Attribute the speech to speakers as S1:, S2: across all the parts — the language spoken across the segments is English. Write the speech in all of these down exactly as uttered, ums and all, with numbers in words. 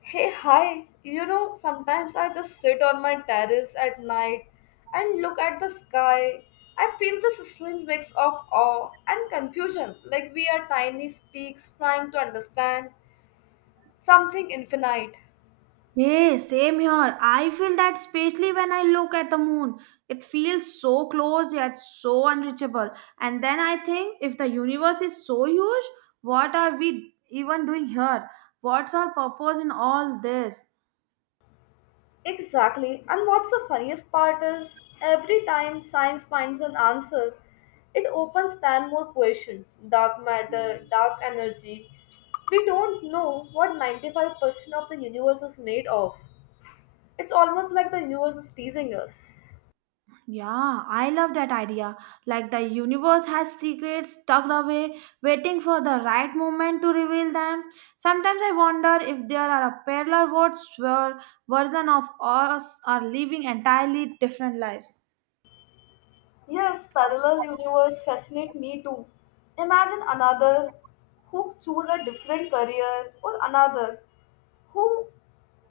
S1: Hey, hi. You know, sometimes I just sit on my terrace at night and look at the sky. I feel this strange mix of awe and confusion, like we are tiny specks trying to understand something infinite.
S2: Hey, same here. I feel that especially when I look at the moon. It feels so close yet so unreachable. And then I think if the universe is so huge, what are we even doing here? What's our purpose in all this?
S1: Exactly. And what's the funniest part is, every time science finds an answer, it opens ten more questions. Dark matter, dark energy. We don't know what ninety-five percent of the universe is made of. It's almost like the universe is teasing us.
S2: Yeah, I love that idea. Like the universe has secrets tucked away, waiting for the right moment to reveal them. Sometimes I wonder if there are a parallel worlds where version of us are living entirely different lives.
S1: Yes, parallel universe fascinate me too. Imagine another who choose a different career or another who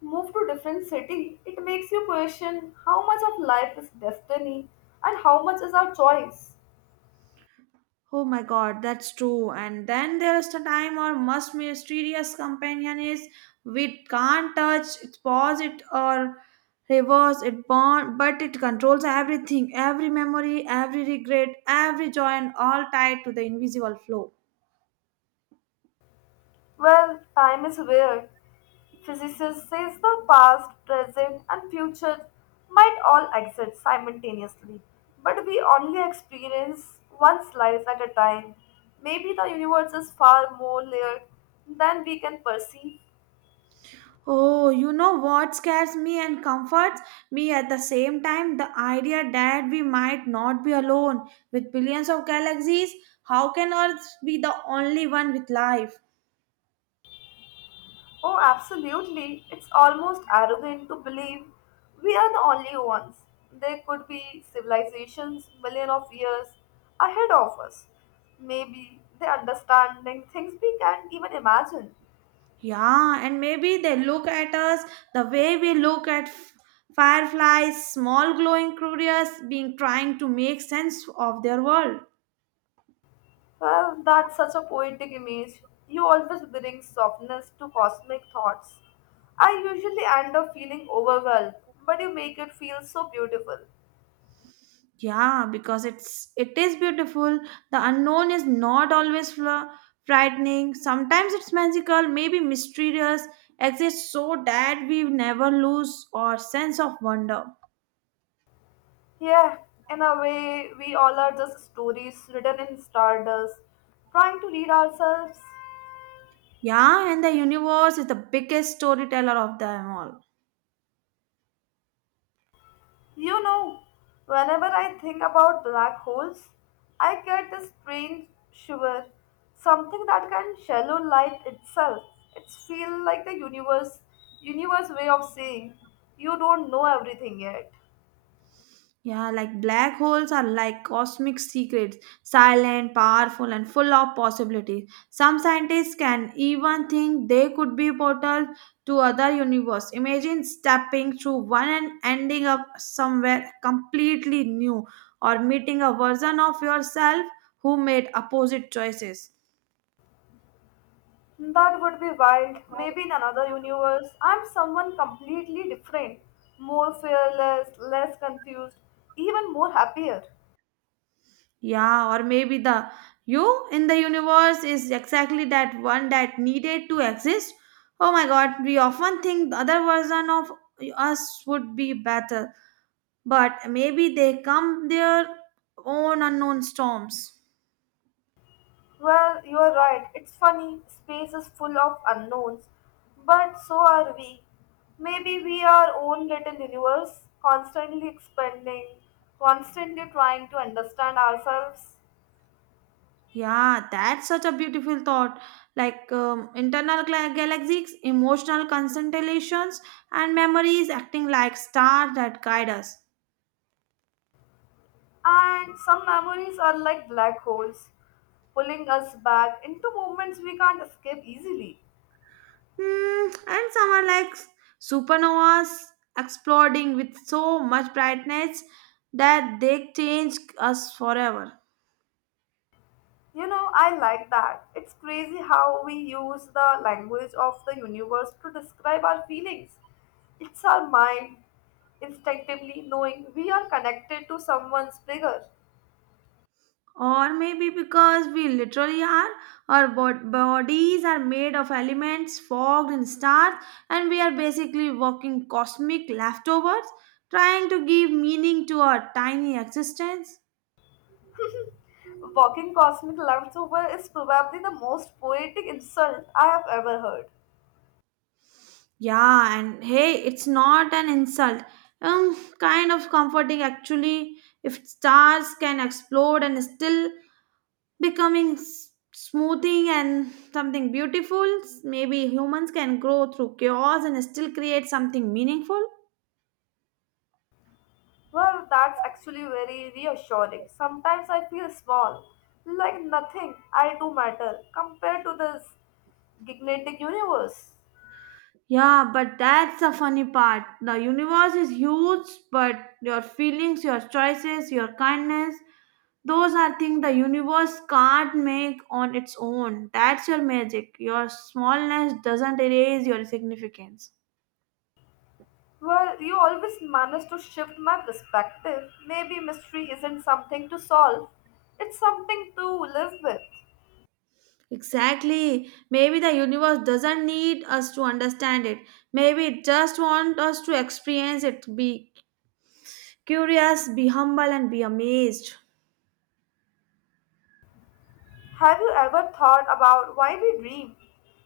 S1: move to different city. It makes you question how much of life is destiny and how much is our choice.
S2: Oh my god, that's true. And then there's the time our most mysterious companion is we can't touch it, pause it, or reverse it, bond, but it controls everything every memory, every regret, every joy, and all tied to the invisible flow.
S1: Well, time is weird. Physicists says the past, present, and future might all exist simultaneously, but we only experience one slice at a time. Maybe the universe is far more layered than we can perceive.
S2: Oh, you know what scares me and comforts me at the same time? The idea that we might not be alone with billions of galaxies. How can Earth be the only one with life?
S1: Oh, absolutely. It's almost arrogant to believe we are the only ones. There could be civilizations million of years ahead of us. Maybe they understanding things we can't even imagine.
S2: Yeah, and maybe they look at us the way we look at f- fireflies, small glowing creatures being trying to make sense of their world.
S1: Well, that's such a poetic image. You always bring softness to cosmic thoughts. I usually end up feeling overwhelmed, but you make it feel so beautiful.
S2: Yeah, because it's it is beautiful. The unknown is not always fla- frightening. Sometimes it's magical, maybe mysterious, exists so that we never lose our sense of wonder.
S1: Yeah, in a way, we all are just stories written in stardust, trying to read ourselves.
S2: Yeah, and the universe is the biggest storyteller of them all.
S1: You know, Whenever I think about black holes, I get this strange shiver, something that can shallow light itself. It's feel like the universe, universe way of saying you don't know everything yet.
S2: Yeah, like black holes are like cosmic secrets, silent, powerful, and full of possibilities. Some scientists can even think they could be portals to other universe. Imagine stepping through one and ending up somewhere completely new, or meeting a version of yourself who made opposite choices.
S1: That would be wild. Maybe in another universe, I'm someone completely different, more fearless, less confused, even more happier.
S2: Yeah, or maybe the you in the universe is exactly that one that needed to exist. Oh my god, we often think the other version of us would be better, but maybe they come their own unknown storms.
S1: Well, you are right. It's funny. Space is full of unknowns, but so are we. Maybe we are our own little universe, constantly expanding, constantly trying to understand ourselves.
S2: Yeah, that's such a beautiful thought. Like um, internal gla- galaxies, emotional constellations, and memories acting like stars that guide us.
S1: And some memories are like black holes, pulling us back into moments we can't escape easily.
S2: Hmm, and some are like supernovas exploding with so much brightness that they change us forever.
S1: You know, I like that. It's crazy how we use the language of the universe to describe our feelings. It's our mind instinctively knowing we are connected to someone's bigger.
S2: Or maybe because we literally are, our bod- bodies are made of elements fogged in stars, and we are basically walking cosmic leftovers trying to give meaning to our tiny existence.
S1: Walking cosmic leftover is probably the most poetic insult I have ever heard.
S2: Yeah, and hey, it's not an insult. Um, kind of comforting actually. If stars can explode and still becoming s- smoothing and something beautiful, maybe humans can grow through chaos and still create something meaningful.
S1: Well, that's actually very reassuring. Sometimes I feel small, like nothing I do matter compared to this gigantic universe.
S2: Yeah, but that's the funny part. The universe is huge, but your feelings, your choices, your kindness, those are things the universe can't make on its own. That's your magic. Your smallness doesn't erase your significance.
S1: Well, you always manage to shift my perspective. Maybe mystery isn't something to solve, it's something to live with.
S2: Exactly. Maybe the universe doesn't need us to understand it. Maybe it just wants us to experience it, be curious, be humble, and be amazed.
S1: Have you ever thought about why we dream?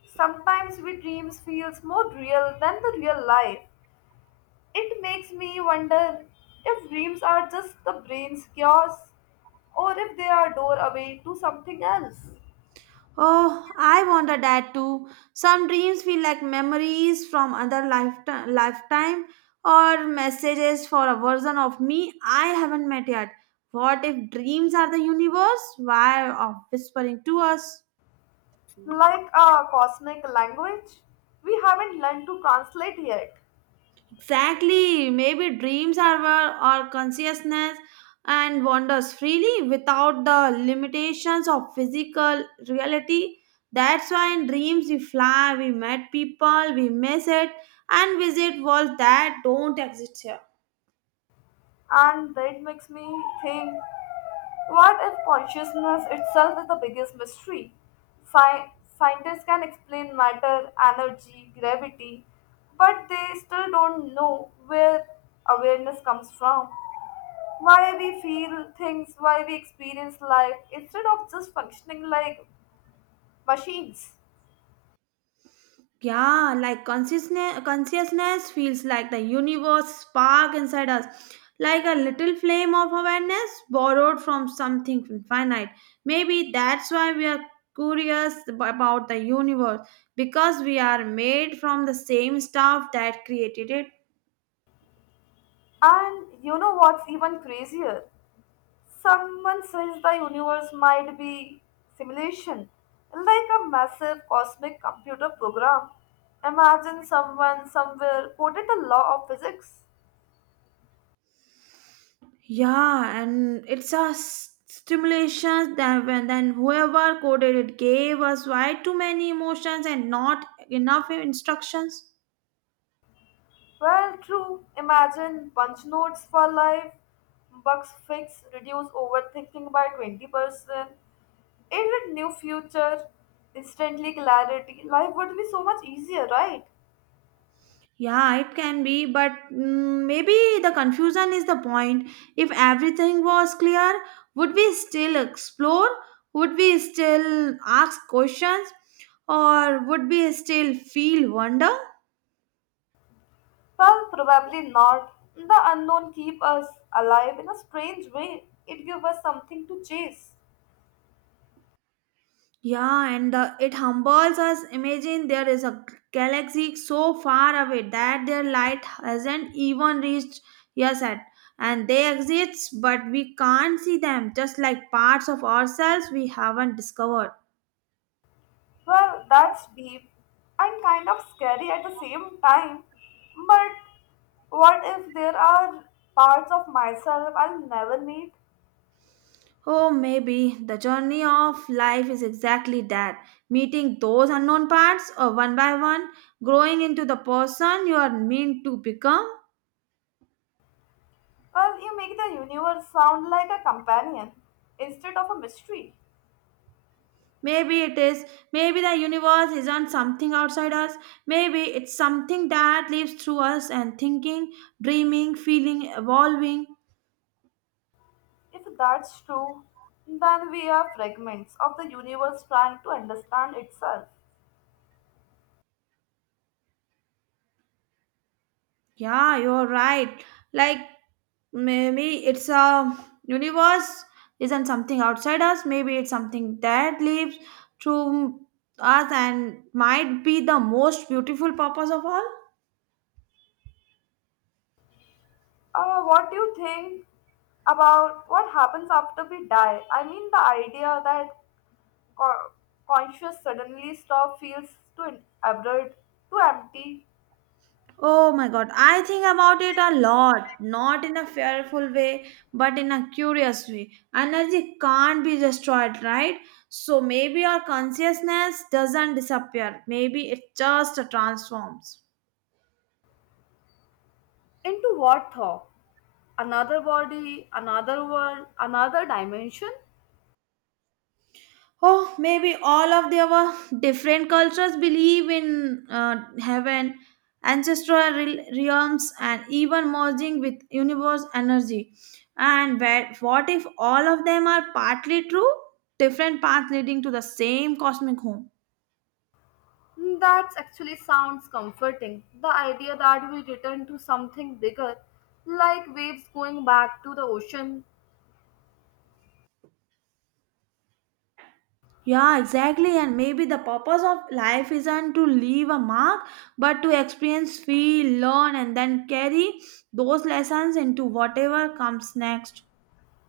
S1: Sometimes we dreams feels more real than the real life. It makes me wonder if dreams are just the brain's chaos or if they are doorway to something else.
S2: Oh, I wonder that too. Some dreams feel like memories from other lifetime, lifetime or messages for a version of me I haven't met yet. What if dreams are the universe? Why of whispering to us?
S1: Like a cosmic language we haven't learned to translate yet.
S2: Exactly. Maybe dreams are where our consciousness and wanders freely without the limitations of physical reality. That's why in dreams we fly, we met people, we miss it, and visit worlds that don't exist here.
S1: And that makes me think. What if consciousness itself is the biggest mystery? Sci- scientists can explain matter, energy, gravity, but they still don't know where awareness comes from. Why we feel things, why we experience life, instead of just functioning like machines.
S2: Yeah, like consciousness, consciousness feels like the universe spark inside us, like a little flame of awareness borrowed from something infinite. Maybe that's why we are curious ab- about the universe because we are made from the same stuff that created it.
S1: And you know what's even crazier? Someone says the universe might be simulation, like a massive cosmic computer program. Imagine someone somewhere quoted the law of physics.
S2: Yeah, and it's a s- stimulation that when then whoever coded it gave us way too many emotions and not enough instructions.
S1: Well, true. Imagine punch notes for life, bugs fix, reduce overthinking by twenty percent, aided new future, instantly clarity. Life would be so much easier, right?
S2: Yeah, it can be, but mm, maybe the confusion is the point. If everything was clear, would we still explore? Would we still ask questions? Or would we still feel wonder?
S1: Well, probably not. The unknown keep us alive in a strange way. It gives us something to chase.
S2: Yeah, and the, it humbles us. Imagine there is a galaxy so far away that their light hasn't even reached us yet. And they exist, but we can't see them, just like parts of ourselves we haven't discovered.
S1: Well, that's deep and kind of scary at the same time. But what if there are parts of myself I'll never meet?
S2: Oh, maybe the journey of life is exactly that meeting those unknown parts or one by one, growing into the person you are meant to become.
S1: Well, you make the universe sound like a companion instead of a mystery.
S2: Maybe it is, maybe the universe isn't something outside us, maybe it's something that lives through us and thinking, dreaming, feeling, evolving.
S1: If that's true, then we are fragments of the universe trying to understand itself.
S2: Yeah, you're right. Like maybe it's a universe isn't something outside us. Maybe it's something that lives through us and might be the most beautiful purpose of all.
S1: Uh, what do you think about what happens after we die? I mean, the idea that co- conscious suddenly stop feels too absurd, too empty.
S2: Oh my god, I think about it a lot, not in a fearful way, but in a curious way. Energy can't be destroyed, right? So maybe our consciousness doesn't disappear. Maybe it just transforms.
S1: Into what thought? Another body, another world, another dimension?
S2: Oh, maybe all of the our different cultures believe in uh, heaven, ancestral re- realms, and even merging with universe energy. And where, what if all of them are partly true? Different paths leading to the same cosmic home.
S1: Hmm, that actually sounds comforting. The idea that we return to something bigger, like waves going back to the ocean.
S2: Yeah, exactly. And maybe the purpose of life isn't to leave a mark, but to experience, feel, learn, and then carry those lessons into whatever comes next.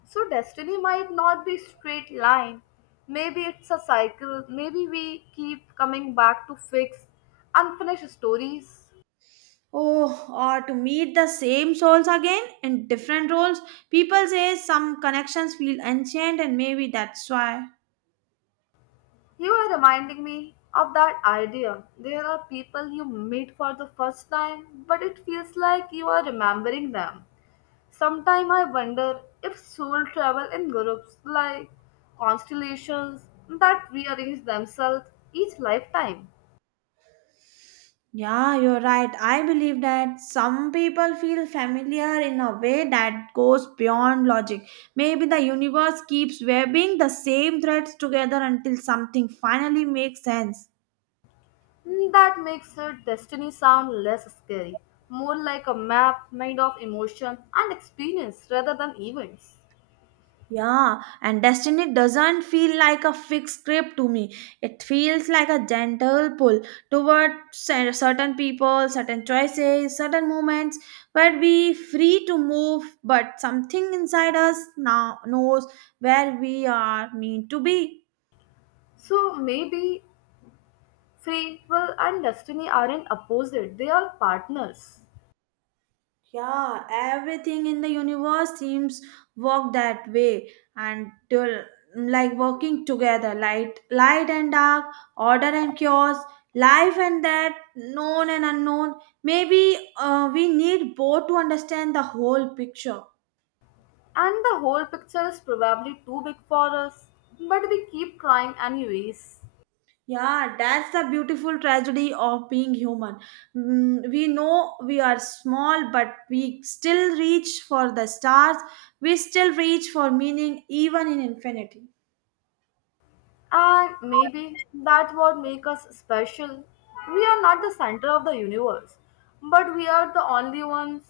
S1: So destiny might not be straight line. Maybe it's a cycle. Maybe we keep coming back to fix unfinished stories.
S2: Oh, or to meet the same souls again in different roles. People say some connections feel ancient, and maybe that's why.
S1: You are reminding me of that idea. There are people you meet for the first time, but it feels like you are remembering them. Sometimes I wonder if soul travel in groups like constellations that rearrange themselves each lifetime.
S2: Yeah, you're right. I believe that some people feel familiar in a way that goes beyond logic. Maybe the universe keeps weaving the same threads together until something finally makes sense.
S1: Mm, that makes her destiny sound less scary, more like a map made of emotion and experience rather than events.
S2: Yeah, and destiny doesn't feel like a fixed script to me. It feels like a gentle pull toward cer- certain people, certain choices, certain moments where we free to move, but something inside us now knows where we are meant to be.
S1: So maybe free will and destiny aren't opposite, they are partners.
S2: Yeah, everything in the universe seems work that way and to- like working together, light light and dark, order and chaos, life and that, known and unknown. Maybe uh, we need both to understand the whole picture.
S1: And the whole picture is probably too big for us, but we keep trying anyways.
S2: Yeah, that's the beautiful tragedy of being human. Mm, we know we are small, but we still reach for the stars. We still reach for meaning even in infinity.
S1: And maybe that what makes us special. We are not the center of the universe, but we are the only ones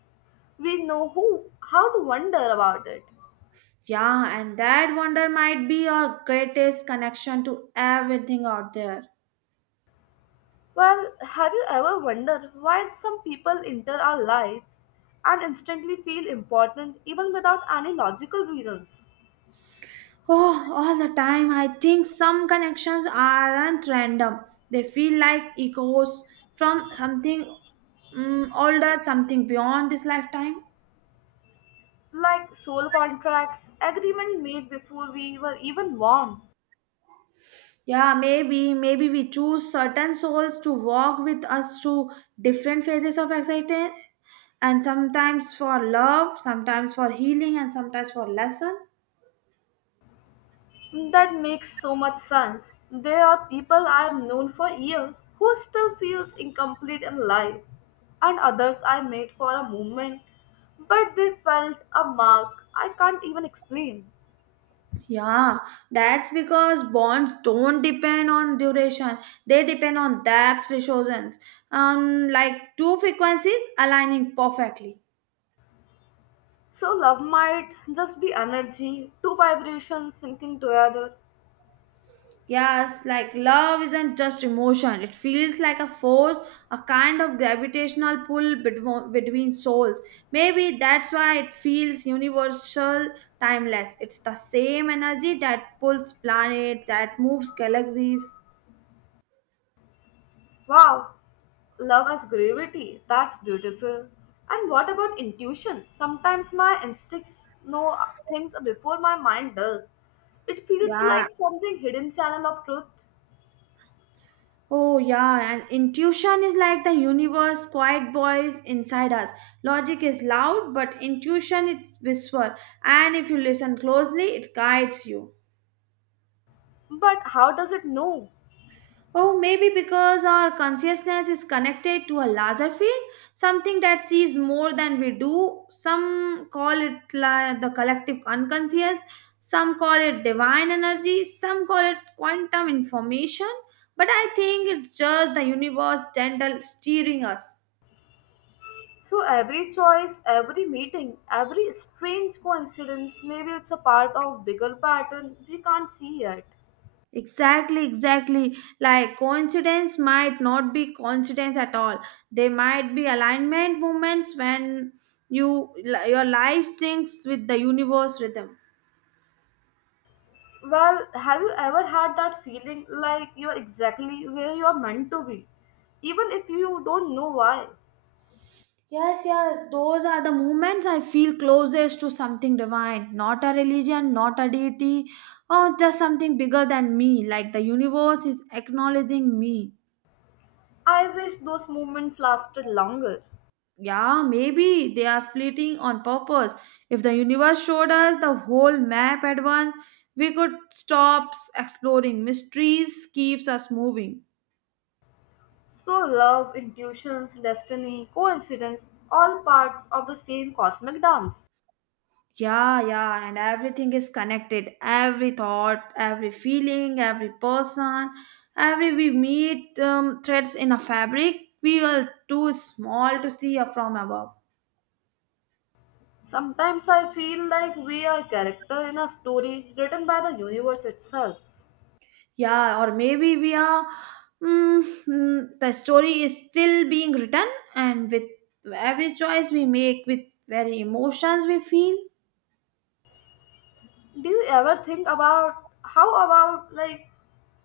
S1: we know who how to wonder about it.
S2: Yeah, and that wonder might be our greatest connection to everything out there.
S1: Well, have you ever wondered why some people enter our lives and instantly feel important even without any logical reasons?
S2: Oh, all the time, I think some connections aren't random. They feel like echoes from something mm, older, something beyond this lifetime.
S1: Like soul contracts, agreement made before we were even born.
S2: Yeah, maybe, maybe we choose certain souls to walk with us through different phases of excitement, and sometimes for love, sometimes for healing, and sometimes for lesson.
S1: That makes so much sense. There are people I have known for years who still feels incomplete in life, and others I met for a moment, but they felt a mark I can't even explain.
S2: Yeah, that's because bonds don't depend on duration. They depend on depth resonance. Um, like two frequencies aligning perfectly.
S1: So love might just be energy, two vibrations syncing together.
S2: Yes, like love isn't just emotion. It feels like a force, a kind of gravitational pull between, between souls. Maybe that's why it feels universal, timeless. It's the same energy that pulls planets, that moves galaxies.
S1: Wow, love has gravity. That's beautiful. And what about intuition? Sometimes my instincts know things before my mind does. It feels
S2: Yeah,
S1: like something hidden channel of truth.
S2: Oh, yeah, and intuition is like the universe, quiet voice inside us. Logic is loud, but intuition it's whisper, and if you listen closely, it guides you.
S1: But how does it know?
S2: Oh, maybe because our consciousness is connected to a larger field, something that sees more than we do. Some call it la- the collective unconscious, some call it divine energy, some call it quantum information, but I think it's just the universe gentle steering us.
S1: So every choice, every meeting, every strange coincidence, maybe it's a part of bigger pattern we can't see yet.
S2: Exactly, exactly. Like coincidence might not be coincidence at all. They might be alignment moments when you your life syncs with the universe rhythm.
S1: Well, have you ever had that feeling like you're exactly where you're meant to be, even if you don't know why?
S2: Yes, yes, those are the moments I feel closest to something divine, not a religion, not a deity, or just something bigger than me, like the universe is acknowledging me.
S1: I wish those moments lasted longer.
S2: Yeah, maybe they are fleeting on purpose. If the universe showed us the whole map at once, we could stop s- exploring. Mysteries keeps us moving.
S1: So, love, intuitions, destiny, coincidence, all parts of the same cosmic dance.
S2: Yeah, yeah, and everything is connected. Every thought, every feeling, every person, every we meet um, threads in a fabric. We are too small to see from above.
S1: Sometimes I feel like we are a character in a story written by the universe itself.
S2: Yeah, or maybe we are. Mm, mm, the story is still being written, and with every choice we make, with very emotions we feel.
S1: Do you ever think about how about like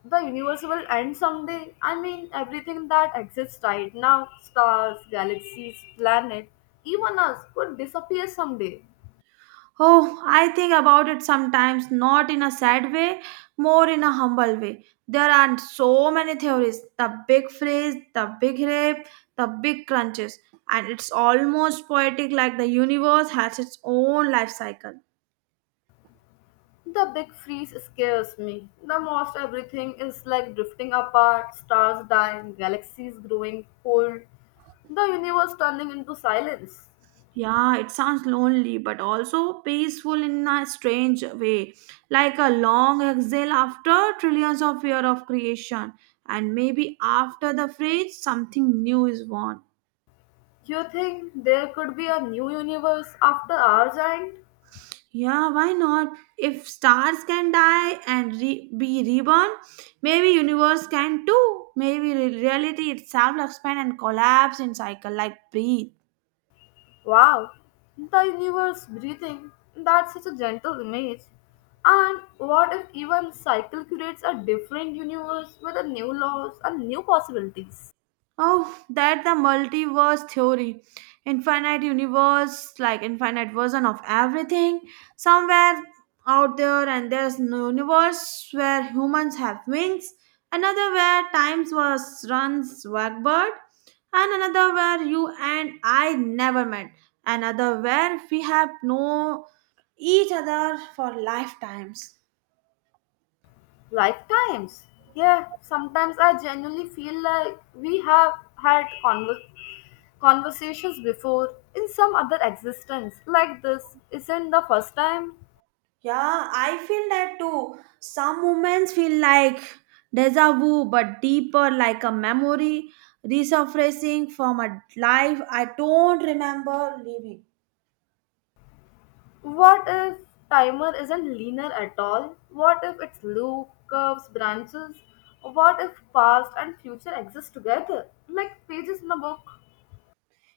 S1: the universe will end someday? I mean, everything that exists right now, stars, galaxies, planets, even us could disappear someday.
S2: Oh, I think about it sometimes, not in a sad way, more in a humble way. There are so many theories the big freeze, the big rip, the big crunches, and it's almost poetic like the universe has its own life cycle.
S1: The big freeze scares me the most. Everything is like drifting apart, stars dying, galaxies growing cold, the universe turning into silence.
S2: Yeah, it sounds lonely but also peaceful in a strange way, like a long exhale after trillions of years of creation, and maybe after the phrase, something new is born.
S1: You think there could be a new universe after ours end?
S2: Yeah, why not? If stars can die and re- be reborn, maybe universe can too. Maybe re- reality itself expand and collapse in cycle like breathe.
S1: Wow, the universe breathing. That's such a gentle image. And what if even cycle creates a different universe with a new laws and new possibilities?
S2: Oh, that the multiverse theory. Infinite universe, like infinite version of everything. Somewhere out there and there's no universe where humans have wings, another where times was runs backward, and another where you and I never met. Another where we have known each other for lifetimes.
S1: Lifetimes. Yeah, sometimes I genuinely feel like we have had conver- conversations before in some other existence like this. Isn't the first time?
S2: Yeah, I feel that too. Some moments feel like deja vu, but deeper, like a memory resurfacing from a life I don't remember living.
S1: What if timer isn't linear at all? What if it's loop, curves, branches? What if past and future exist together? Like pages in a book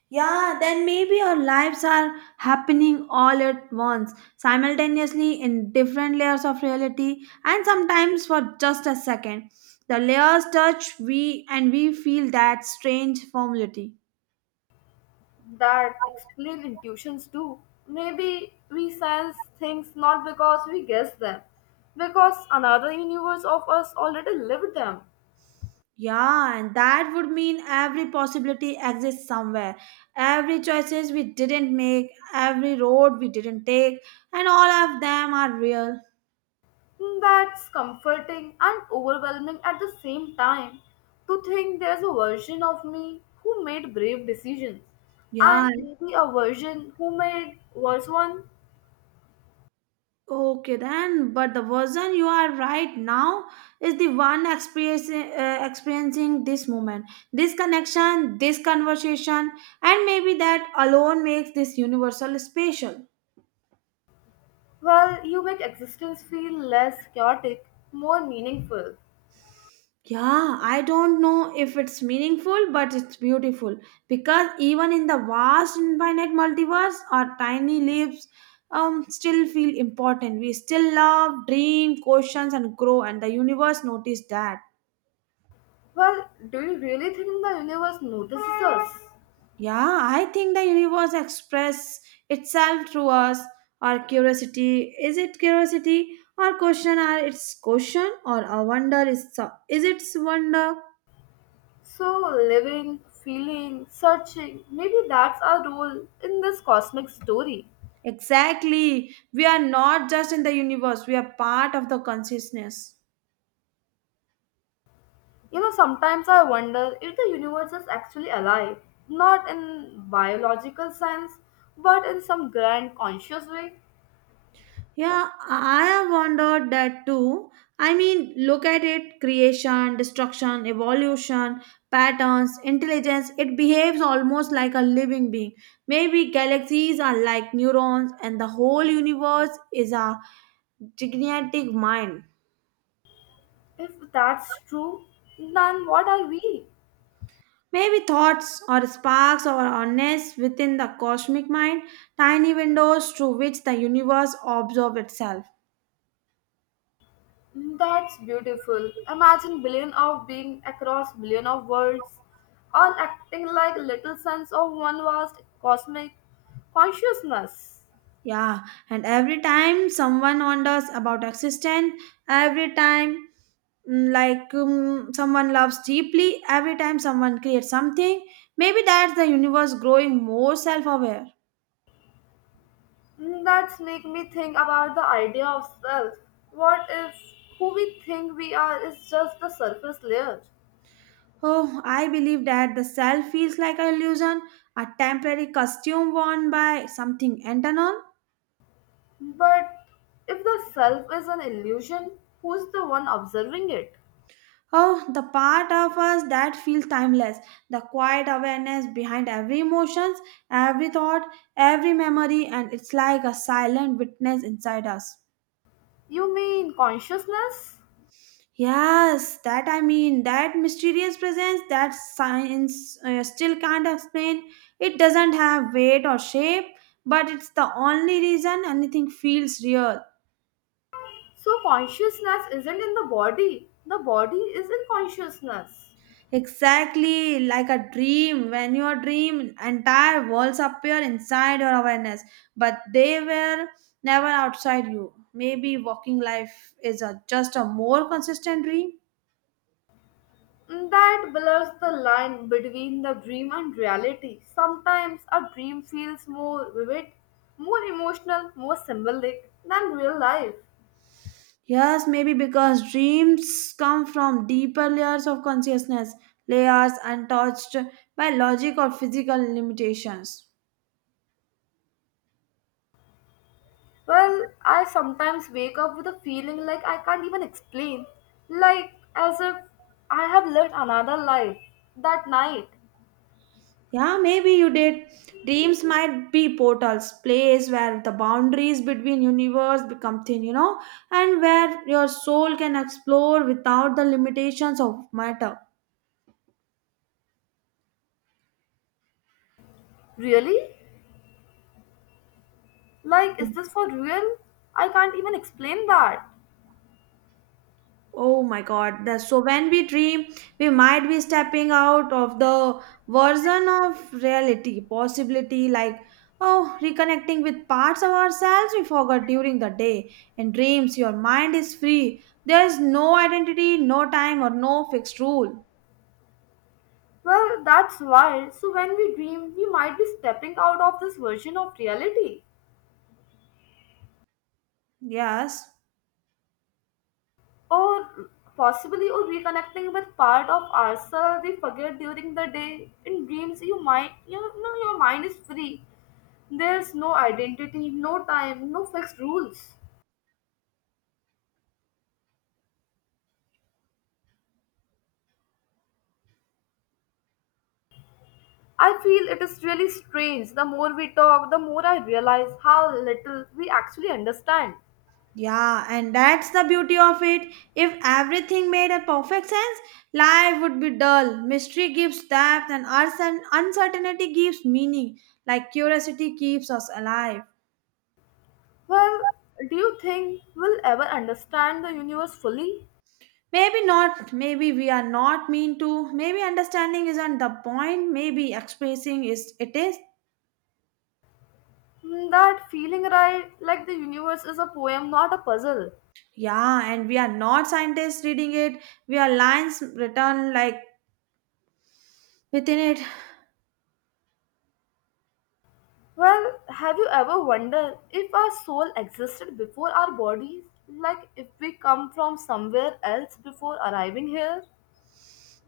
S2: Yeah, then maybe our lives are happening all at once, simultaneously in different layers of reality, and sometimes for just a second. The layers touch we and we feel that strange formality.
S1: that explain intuitions too. Maybe we sense things not because we guess them, because another universe of us already lived them.
S2: Yeah, and that would mean every possibility exists somewhere. Every choices we didn't make, every road we didn't take, and all of them are real.
S1: That's comforting and overwhelming at the same time to think there's a version of me who made brave decisions and
S2: Yeah,
S1: maybe a version who made worse one.
S2: okay then. But the version you are right now is the one experiencing, uh, experiencing this moment, this connection, this conversation, and maybe that alone makes this universal special.
S1: Well, you make existence feel less chaotic, more meaningful.
S2: Yeah, I don't know if it's meaningful, but it's beautiful because even in the vast, infinite multiverse, our tiny lives um, still feel important. We still love, dream, questions, and grow, and the universe noticed that.
S1: Well, do you really think the universe notices us?
S2: Yeah, I think the universe express itself through us, our curiosity. Is it curiosity or question? Are it's question or a wonder? Is is its wonder?
S1: So, living, feeling, searching, maybe that's our role in this cosmic story.
S2: Exactly. We are not just in the universe, we are part of the consciousness.
S1: You know, sometimes I wonder if the universe is actually alive, not in biological sense, but in some grand conscious way.
S2: Yeah, I have wondered that too. I mean, look at it creation, destruction, evolution, patterns, intelligence. It behaves almost like a living being. Maybe galaxies are like neurons, and the whole universe is a gigantic mind.
S1: If that's true, then what are we?
S2: Maybe thoughts or sparks or nests within the cosmic mind, tiny windows through which the universe observes itself.
S1: That's beautiful. Imagine billion of beings across billion of worlds, all acting like little suns of one vast cosmic consciousness.
S2: Yeah, and every time someone wonders about existence, every time mm, like um, someone loves deeply, every time someone creates something, maybe that's the universe growing more self aware.
S1: That's make me think about the idea of self. What if who we think we are is just the surface layer?
S2: Oh, I believe that the self feels like an illusion, a temporary costume worn by something internal.
S1: But if the self is an illusion, who's the one observing it?
S2: Oh, the part of us that feels timeless, the quiet awareness behind every emotions, every thought, every memory, and it's like a silent witness inside us.
S1: You mean consciousness?
S2: Yes, that I mean, that mysterious presence that science uh, still can't explain. It doesn't have weight or shape, but it's the only reason anything feels real.
S1: So, consciousness isn't in the body, the body is in consciousness.
S2: Exactly like a dream. When you dream, entire worlds appear inside your awareness, but they were never outside you. Maybe walking life is a, just a more consistent dream.
S1: That blurs the line between the dream and reality. Sometimes a dream feels more vivid, more emotional, more symbolic than real life.
S2: Yes, maybe because dreams come from deeper layers of consciousness, layers untouched by logic or physical limitations.
S1: Well, I sometimes wake up with a feeling like I can't even explain, like as if I have lived another life that night.
S2: Yeah, maybe you did. Dreams might be portals, place where the boundaries between universe become thin, you know, and where your soul can explore without the limitations of matter.
S1: Really? Like, is this for real? I can't even explain that.
S2: Oh my god. The, so when we dream, we might be stepping out of the version of reality, possibility like oh, reconnecting with parts of ourselves we forgot during the day. In dreams, your mind is free. There is no identity, no time or no fixed rule.
S1: Well, that's wild. So, when we dream, we might be stepping out of this version of reality,
S2: Yes.
S1: or possibly or reconnecting with part of ourselves we forget during the day. In dreams, you might you know your mind is free. There's no identity, no time, no fixed rules. I feel it is really strange. The more we talk, the more I realize how little we actually understand.
S2: Yeah, and that's the beauty of it. If everything made a perfect sense, life would be dull. Mystery gives depth, and uncer- uncertainty gives meaning. Like curiosity keeps us alive.
S1: Well, do you think we'll ever understand the universe fully?
S2: Maybe not. Maybe we are not mean to. Maybe understanding isn't the point. Maybe expressing is it is.
S1: Hmm, that feeling, right? Like the universe is a poem, not a puzzle.
S2: Yeah, and we are not scientists reading it. We are lines written like within it.
S1: Well, have you ever wondered if our soul existed before our bodies? Like if we come from somewhere else before arriving here?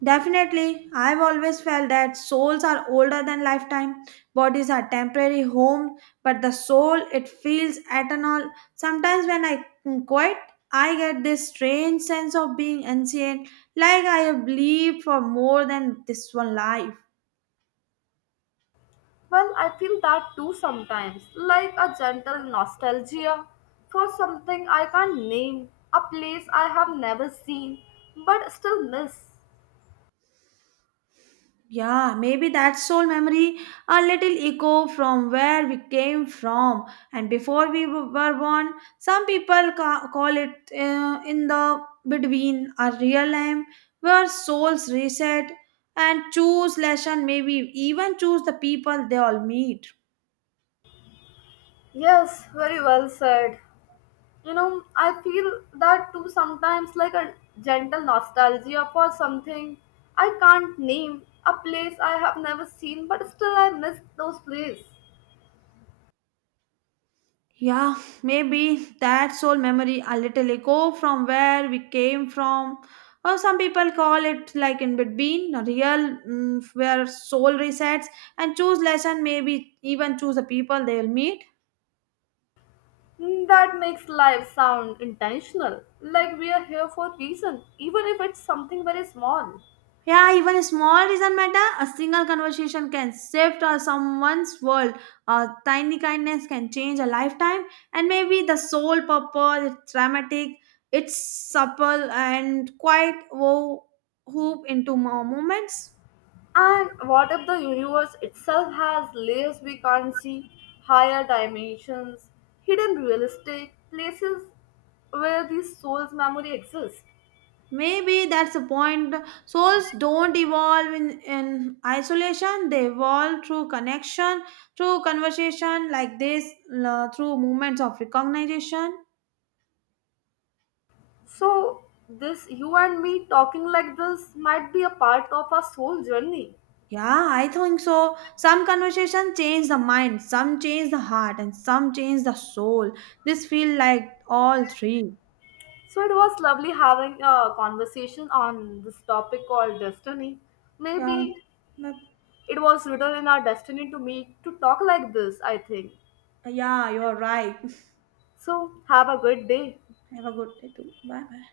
S2: Definitely, I've always felt that souls are older than lifetime. Bodies are temporary homes, but the soul it feels eternal. Sometimes when I quit, I get this strange sense of being ancient, like I have lived for more than this one life.
S1: Well, I feel that too sometimes, like a gentle nostalgia for something I can't name, a place I have never seen but still miss.
S2: Yeah, maybe that soul memory, a little echo from where we came from and before we w- were born. Some people ca- call it uh, in the between a real time where souls reset and choose lesson, maybe even choose the people they all meet.
S1: Yes, very well said. You know, I feel that too sometimes, like a gentle nostalgia for something I can't name, a place I have never seen but still I miss those places.
S2: Yeah, maybe that soul memory a little echo from where we came from. Or some people call it like in between, a real mm, where soul resets and choose lesson, maybe even choose the people they'll meet.
S1: Mm, that makes life sound intentional, like we are here for a reason, even if it's something very small.
S2: Yeah, even a small doesn't matter. A single conversation can shift uh, someone's world. A tiny kindness can change a lifetime. And maybe the sole purpose it's dramatic, it's supple and quite wo- hoop into more moments.
S1: And what if the universe itself has layers we can't see, higher dimensions, hidden realistic places where the soul's memory exists?
S2: Maybe that's the point. Souls don't evolve in, in isolation, they evolve through connection, through conversation like this, uh, through moments of recognition.
S1: So, this you and me talking like this might be a part of our soul journey.
S2: Yeah, I think so. Some conversation change the mind, some change the heart, and some change the soul. This feel like all three.
S1: So, it was lovely having a conversation on this topic called destiny.
S2: Yeah,
S1: Maybe
S2: but-
S1: it was written in our destiny to meet to talk like this, I think.
S2: yeah, you're right.
S1: So, have a good day.
S2: Have a good day too. Bye bye.